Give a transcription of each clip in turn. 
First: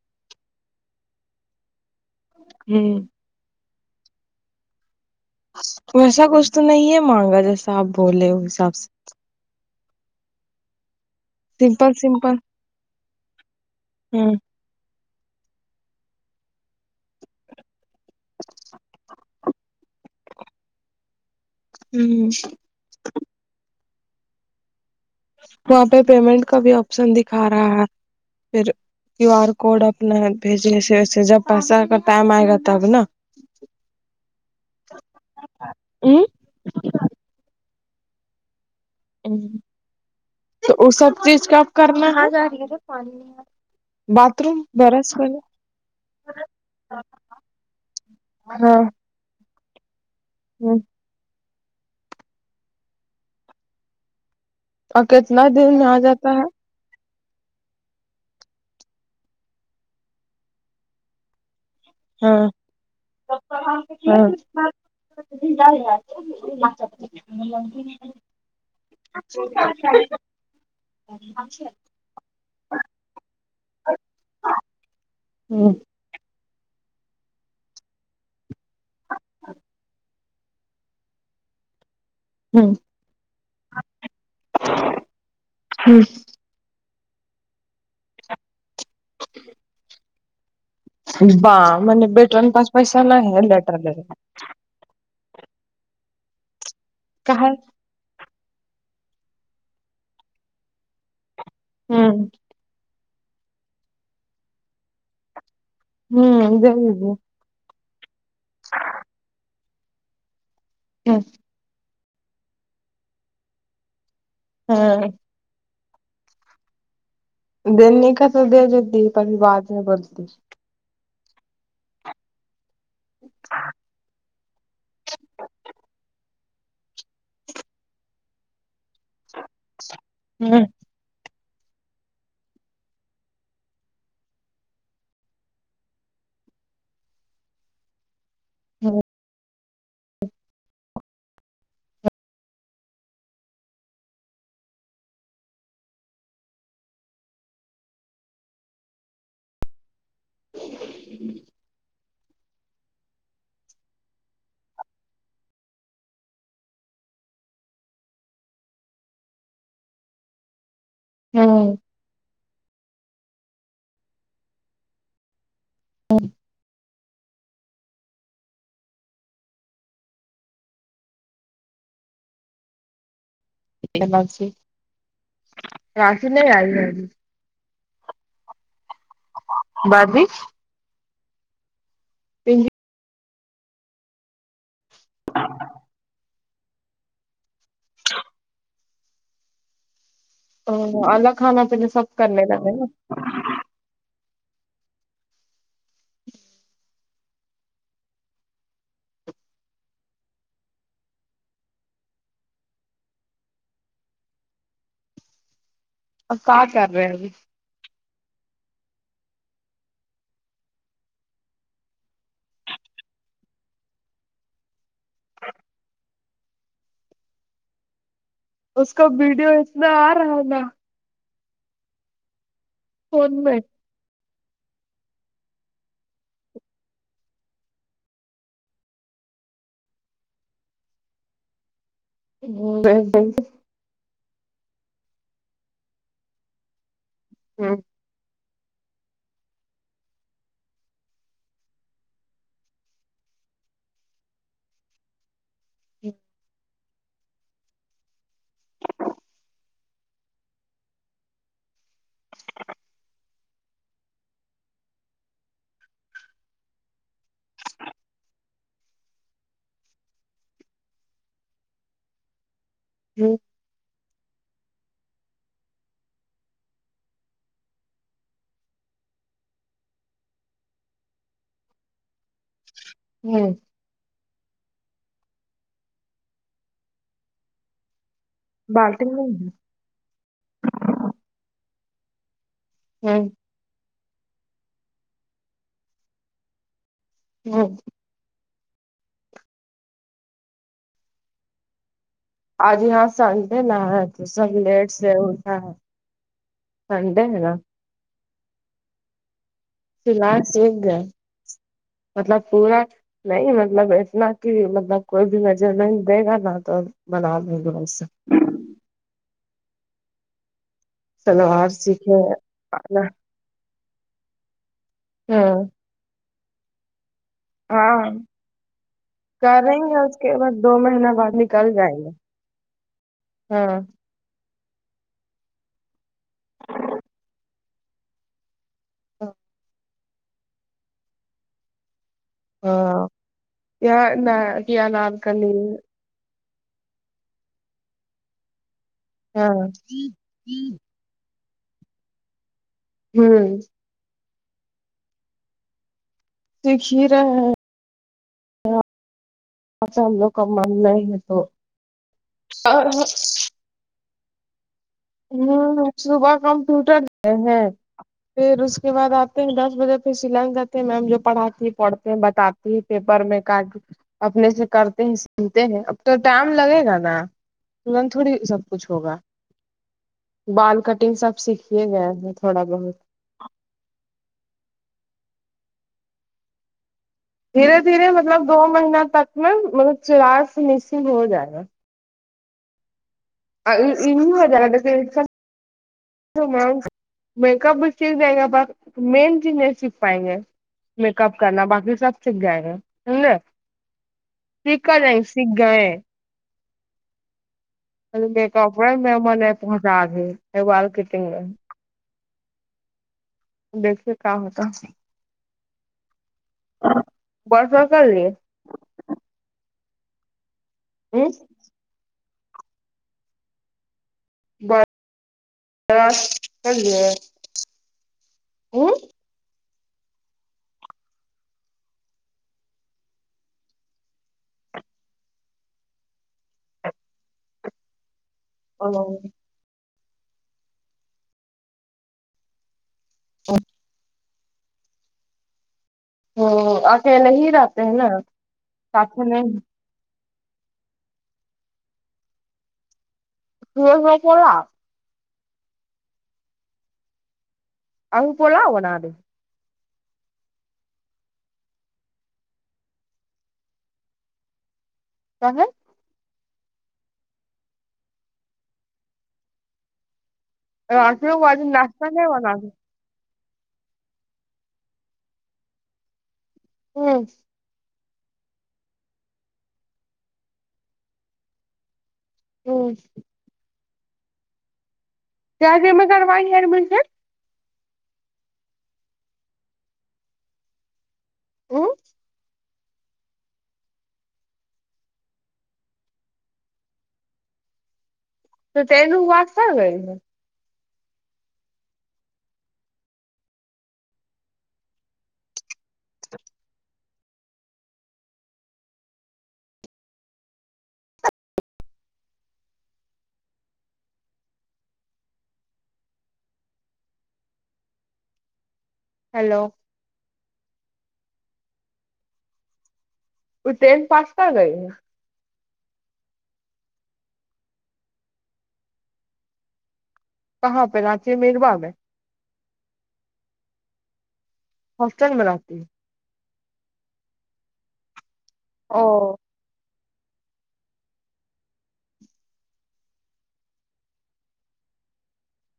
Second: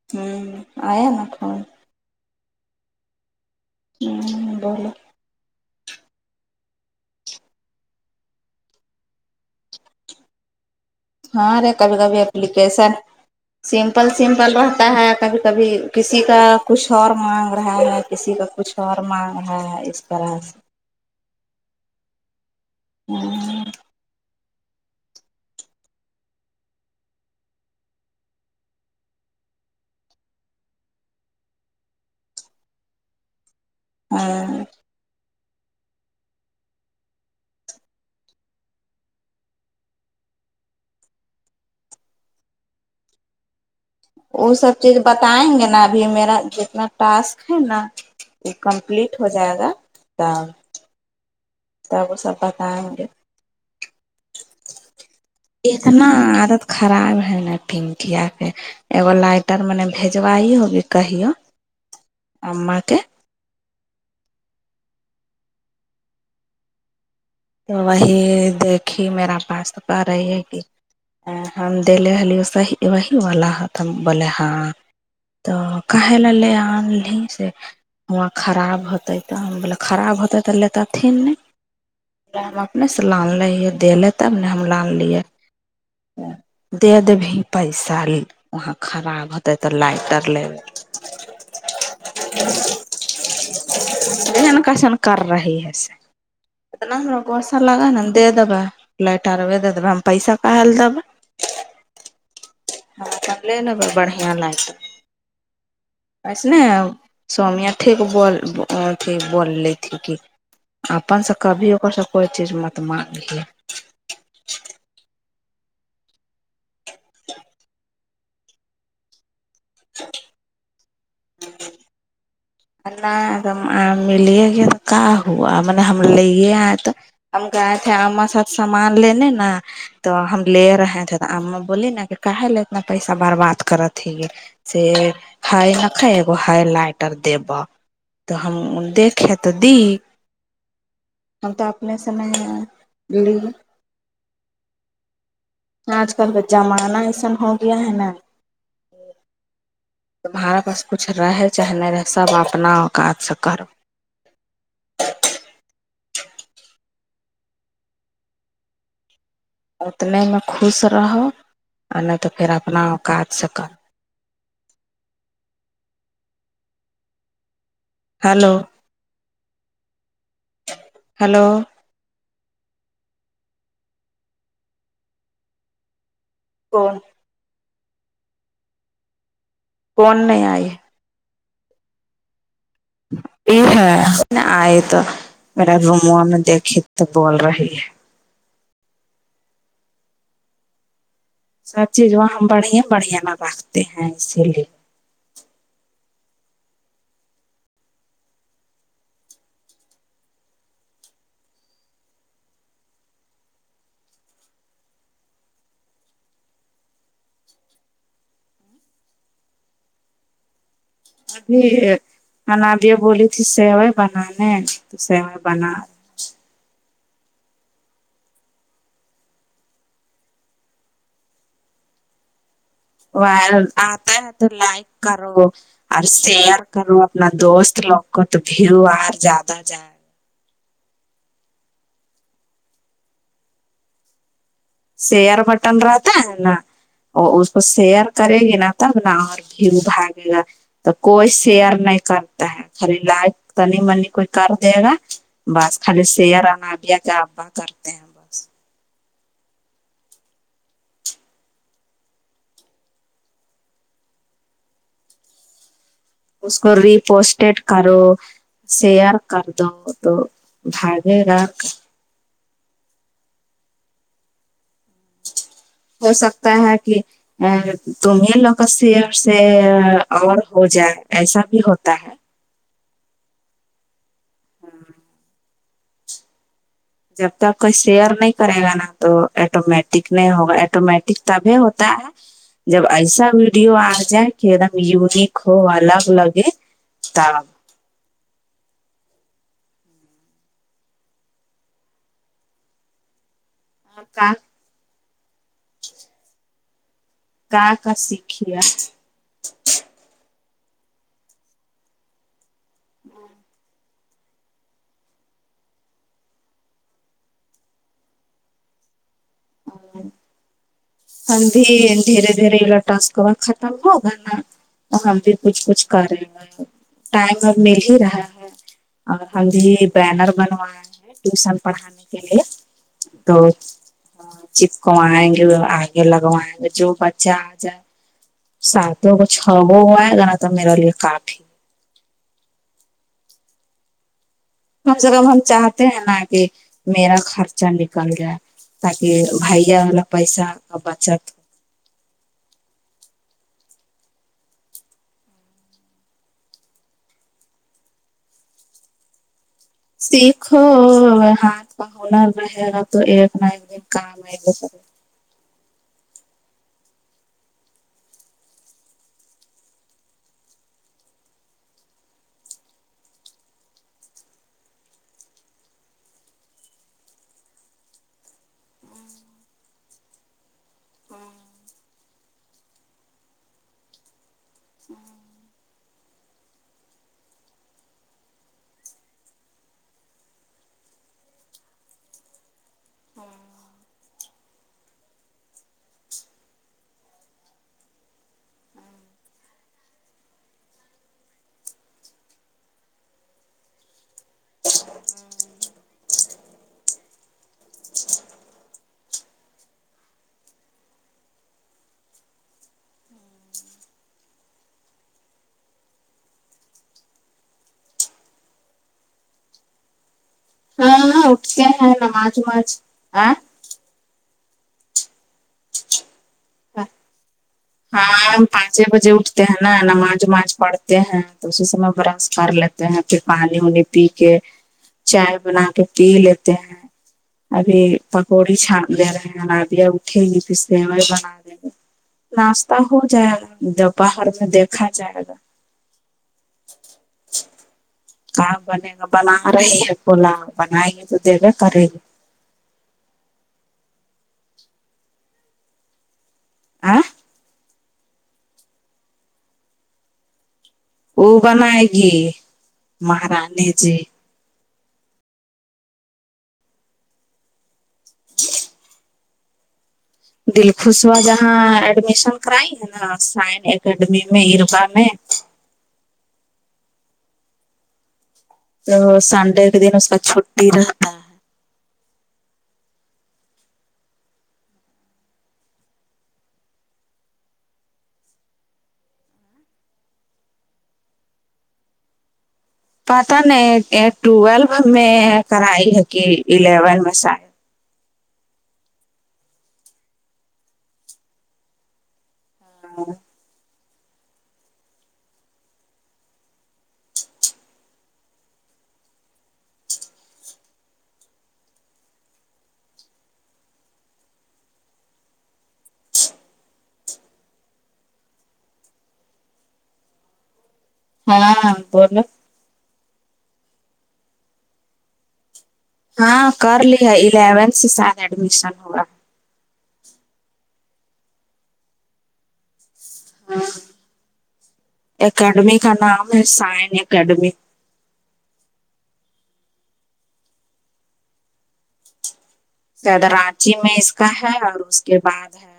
Hello ہوں آیا میں فون ہوں ہ بولو ویسا کچھ تو نہیں ہے مانگا جیسا آپ بولے اس حساب سے ہاں رے سمپل کبھی کبھی سمپل اپلیکیشن سمپل ہوں سمپل رہتا ہے کبھی کبھی کسی کا کچھ اور مانگ رہا ہے کسی کا کچھ اور مانگ رہا ہے اس طرح سے ہوں جی وہاں پہ پیمنٹ کا بھی آپشن دکھا رہا ہے پھر کیو آر کوڈ اپنا بھیجے سے ویسے جب پیسہ کا ٹائم آئے گا تب نا ہاں ا ہ تو وہ سب چیز کا اب کرنایانی وہ سب چیز بتائیں گے نا ابھی میرا جتنا ٹاسک ہے نا وہ کمپلیٹ ہو جائے گا ہوں سب سب بتائیں مجھے اور کتنا دیر میں آ اتنا جاتا ہے عادت خراب ہے ن پنکیا کے ایگو لائٹر م نے بھیجوائی ہوگی کہہو ہاں [inaudible] تو وہی دیکھی میرا پاس تو کر رہی ہے کہ ہم دےل صی وہی والا بولے ہاں ہاں کہ ل لے آن سےاں خراب ہوتتے تو بے خراب ہوتے ہے تو لیتے تھن نہیں پا ہم ہوں اپنے سے لان لیے دہلے تب نے ہم لان لیےے ہی دے دبھی پیسہ وہاں خراب ہوتے تو لائٹر لے با مے بیٹرن پچ پیس نہیں ہے لیٹر لیٹر ایسن کیسن کر رہی ہے سے اتنا ہم ل گسا لگا ہے نا دے دبا فلائٹ آر دے دبا ہم پیسہ کہل دبا ہاں ہاں س لے لب بڑھیا لگتا وسنے سومیہ ٹیک بول تھ بوللی تھے کہ اپن س کبھی ا سے کوئی چیز مت مان لیے ہاں د نہیں کا تو دے دیتی پر بات میں بولتی ن ملیے گی کا ہوا م نے ہم ل یہ آ تو ہم گئے تھے ہمار ساتھ سامان لینے نا تو ہم لے رہے تھے بول نا کہ لے اتنا پیسہ برباد کرت ت یہ س ہائی نہ ک گ ہائی لائٹر دی بہ تو ہم دیکیں تو دی ہم تو اپنے سے نہیں ہے لی آج کل کا زمانہ ایسن ہو گیا ہے نا تمہارا پاس کچھ رہے چاہے نہیں رہے سب اپنا اوقات سے کرو اتنے میں خوش رہو اور نہیں تو پھر اپنا کاج سے کرو ہ [unintelligible] ہلو ہیلو رشی نہیں آئی کون ہےی ہاں کون نہیں آئی پ یہ ہے آئے تو میرا روما میں دیکھی تو بول رہی ہے تو او ال سب چیز وہاں ہم بڑے بڑھیا میں رکھتے ہیں اسی لیے [inaudible] اب کہ کر رہے ہیں اب ابھی منابیا بولی تھی سیوائے بنانے تو سیوائے بنا اس کا وڈیو اتنا آ رہا ہے نا و فون میں آتا ہے تو لائک کرو اور شیئر کرو اپنا دوست لوگ کو تو بھیڑو آر جیادہ جائے ہ [unintelligible] شیئر بٹن رہتا ہے نا وہ اس کو شیئر کرے گی نا تب نا اور بھیو بھاگے گا تو کوئی شیئر نہیں کرتا ہے خالی لائک تنی منی کوئی کر دے گا بس خالی سئرا نبیا کا ابا کرتے ہیں بس ا [inaudible] اس کو ریپوسٹیڈ کرو شئر کر دو تو بھگے گا ہوں ہو سکتا ہے کہ ا تمیں لک سے اور ہو جائے ایسا بھی ہوتا ہے ہوں ہاں جب تک کوئی شیئر نہیں کرے گا نا بالٹی تو نہیں ایٹومیٹک ٹک نہیں ہوگا ایٹومیٹک تبھی ہوتا ہے جب ہے ایسا ہمم بھی ڈیو آ جائے کہ ایک دم یونک ہو الگ لگے ت جی آج یہاں سنڈے نہا ہے تو کا سب لیٹ سے اٹھا ہے سڈ ہے نا کا کا سھیا [inaudible] ف لس و گ مطلب پورا نہیں مطلب اتنا کہ مطلب کوئی بھی نظر نہیں دے گا نہ تو بنا دوں گو اس سے اور ہم بھی سلوار سیکھے دھیرے دھیرے آنا۔ لٹاس ک ختم ہوگا نا تو ہم بھی کچھ ہاں کچھ کرےا ٹائم اب مل ہی ہاں رہا ہے اور ہم بھی کریں گے اس بینر کے بعد دو بنوایا ہے مہینہ بعد ٹیوشن نکل جائیں پڑھانے گے کے لیے تو ہاں چپکویں گے وہ آگے لگوائیں گے جو بچہ آ جائے ساتوں کو چھ وہ ہوئے گا نا تو میرا لیے کاف ہی ہاں نہ کیا ہم سب نام اب ہم کلی چاہتے ہیں نا کہ میرا خرچہ نکل جائے تاکہ ہاں بھائیا والا پیسہ کا بچت ہو ہوں جو کھیرا ہے اچھا ہم لوگ کا سیکھو من نہیں ہے تو ہاتھ کا ہنر رہے گا تو ہاں ایک نہ ایک دن کام آئے گا ہوں صبح کمپیوٹر ہیں پھر اس کے بعد آتے ہیں دس بجے پھر شلانگ جتے ہیں میم جو پڑاتی ہے پڑھتے ہیں بتاتے پیپر میں کاٹ اپنے سے کرتے ہیں سنتے ہیں اب تو ٹائم لگے گا نا تورت تھوڑی سب کچھ ہوگا بال کٹنگ سب سیکھیے گیا تھوڑا بہت ہوں دھیرے دھیرے مطلب دو مہینہ تک میں مطلب چراغ فشنگ ہو جائے گا ہاں ان جا ت تو می میک اپ بھی سیکھ جائےیں گا بس مین چیز نہیں سیکھ پائیں گے میک اپ کرنا باقی سب سھ گائے گا سمجے سیککا ج سیکھ گئے پل میں کپڑا مم پہنچا د کٹنگ میں دیکھیے کیا ہوتا برس ب کر لیی ہاں ہ ہاں اٹھتے ہیں نماز وماز آ بس گ ہاں پانچ ہی بجے اٹتے ہیں نا نماز وماز پڑھتے ہیں تو اسی سمے برش کر لیتے ہیں پھر پانی وانی پی کے چائے بنا کے پی لیتے ہیں ابھی پکوڑی چھان لے رہے ہ ہیں رادیاں اٹھیں گی پھر سوائی بنا دیں گے ناشتہ ہو جائے گا ج باہر میں دیکھا جائے گا ہ اکیل ہی را کام بنے گا بنا رہی ہے پلا بنیں گے تو دے گا کرے گی ر ر پڑا آ ا پولا ہوناے وہ بنائے گی مہارانی جی کہاں دل خوشوا آٹو واج جہاں ناشتہ نہیں ایڈمیشن بنا دے کرائی ہے نا ہ سائن اکاڈمی میں اکام ہوں تو سنڈے کے دن اس کا چھٹی رہتا ہے ہو ج مگر وہائ مجے ہ پتہ نہیں ٹویلو میں کرائی ہے کہ الیون میں س تو تو ن وق سر گئی ہاں ہیلو ہاں بولو وہ ٹینھ پاس کر گئی ہاں کر لی ہے الیونتھ سے شاید ایڈمیشن ہوا کہاں پہ رانچی مر باغ ہے ہاں ہاسٹل میں اکیڈمی رہتی ہے کا نام ہے سائن اکیڈمی او کہد راانچی میں اس کا ہے اور اس کے بعد ہے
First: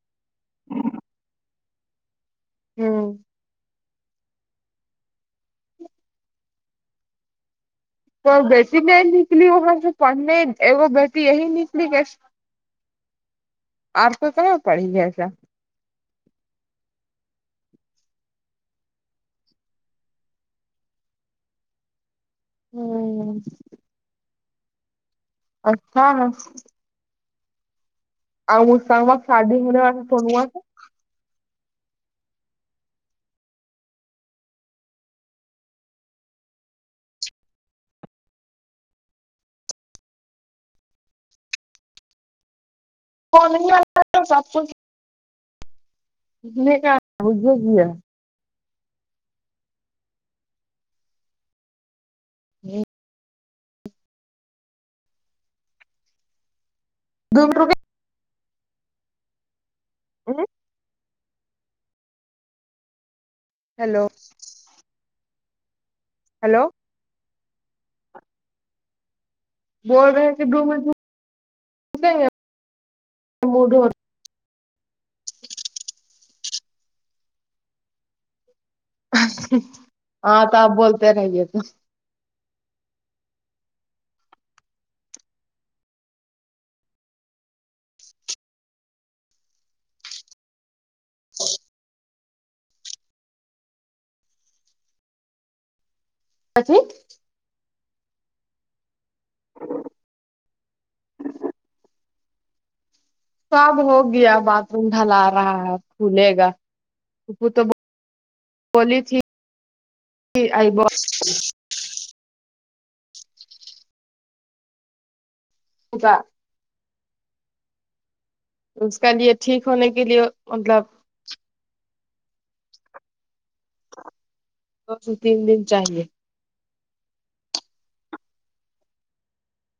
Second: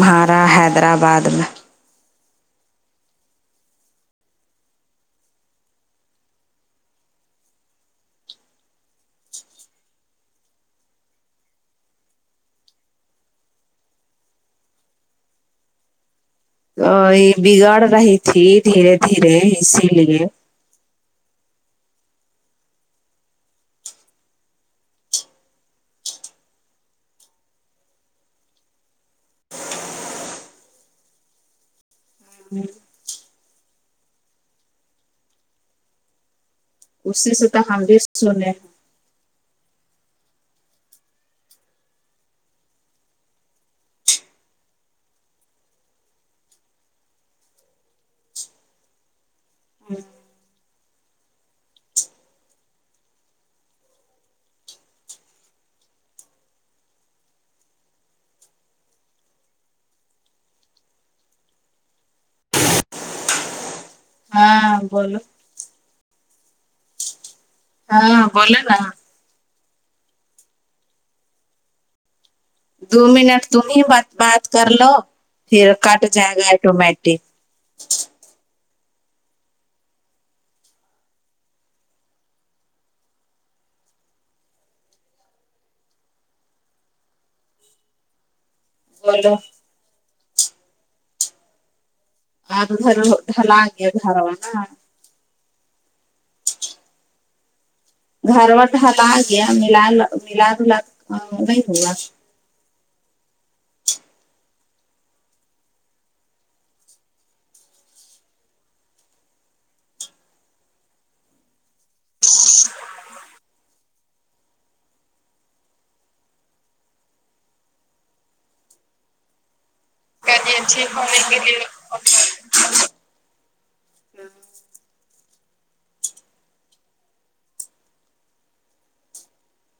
مہارا حیدرآباد میں ہاں تو بیٹی میں نکلی وہاں جو پڑھنے وہ بیٹی یہی نکلی کہ آر تو کاں پڑ گیاسا ا یہ بگڑ رہی تھی دھیرے دھیرے اسی لیے ہوں اچھا ن اور اسسامباد شادی ہونے والا سنوا سے ہوں اسی سے تو ہم بھی سنے ہیں فن والا تو سب کچھ ا نے کہ مجھے کیا د روپ ا ہیلو ہاں بولو ہیلو ہاں بولے نا بول رہے کہ ڈ مج [unintelligible] دو منٹ تم موڈ ہو بات بات کر لو پھر کٹ جائے گا ایٹومیٹک ہاں تو آپ بولتے رہے تو اورا [unintelligible] آپ دھر لگے دھرانا ا گھر وٹ ہلا گیا ملا ل ملا دلا نہیں ہوا تو اب ہو گیا باتھ روم ڈھل رہا ہے کھلے گاپو تو بولی تھی آئی ب اچا اس کا لیے ٹھیک ہونے کے لیے ب مطلب کے لی [unintelligible] س تین دن چاہیے [unintelligible]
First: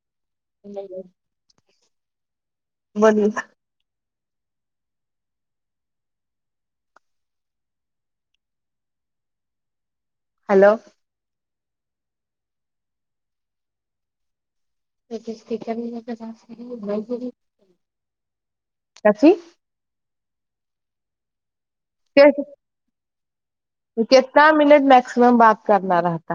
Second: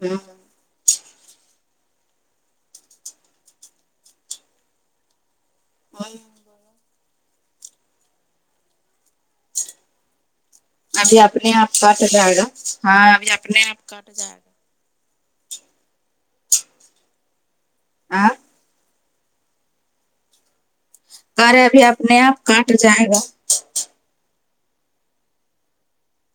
ہوں جی [unintelligible] بول [unintelligible] ہلو ابھی اپنے آپ کاٹ جائے گا ہاں ابھی اپنے آپ کاٹ جائے گا [unintelligible] تو جس کی ب [unintelligible] آ [unintelligible] کسیی [unintelligible] کاریہ بھی اپنے آپ کاٹ جائے گا کتنا منٹ میکسمم بات کرنا رہتا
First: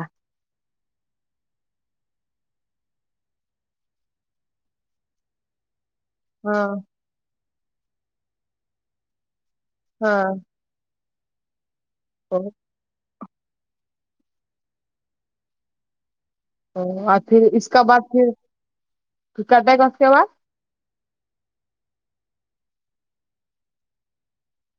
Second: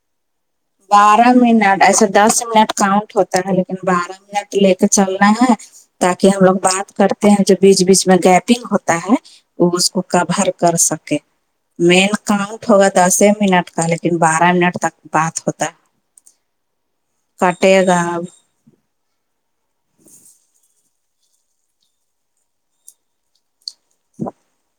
بارہ منٹ ایسے دس منٹ کاؤنٹ ہوتا ہے لیکن بارہ تو لے کے چلنا ہے [unintelligible] تاکہ ہم لوگ ہاں بات کرتے ہیں جو بیچ بیچ میں گیپنگ ہوتا ہے وہ اس کو ہاں کبھر کر سکے مین کاؤنٹ ہوگا دس منٹ کا لیکن بارہ منٹ تک بات ہوتا ا [unintelligible] او اور پھر اس کے بعد پھرھر کٹے گا اس کے بعد [unintelligible] [inaudible]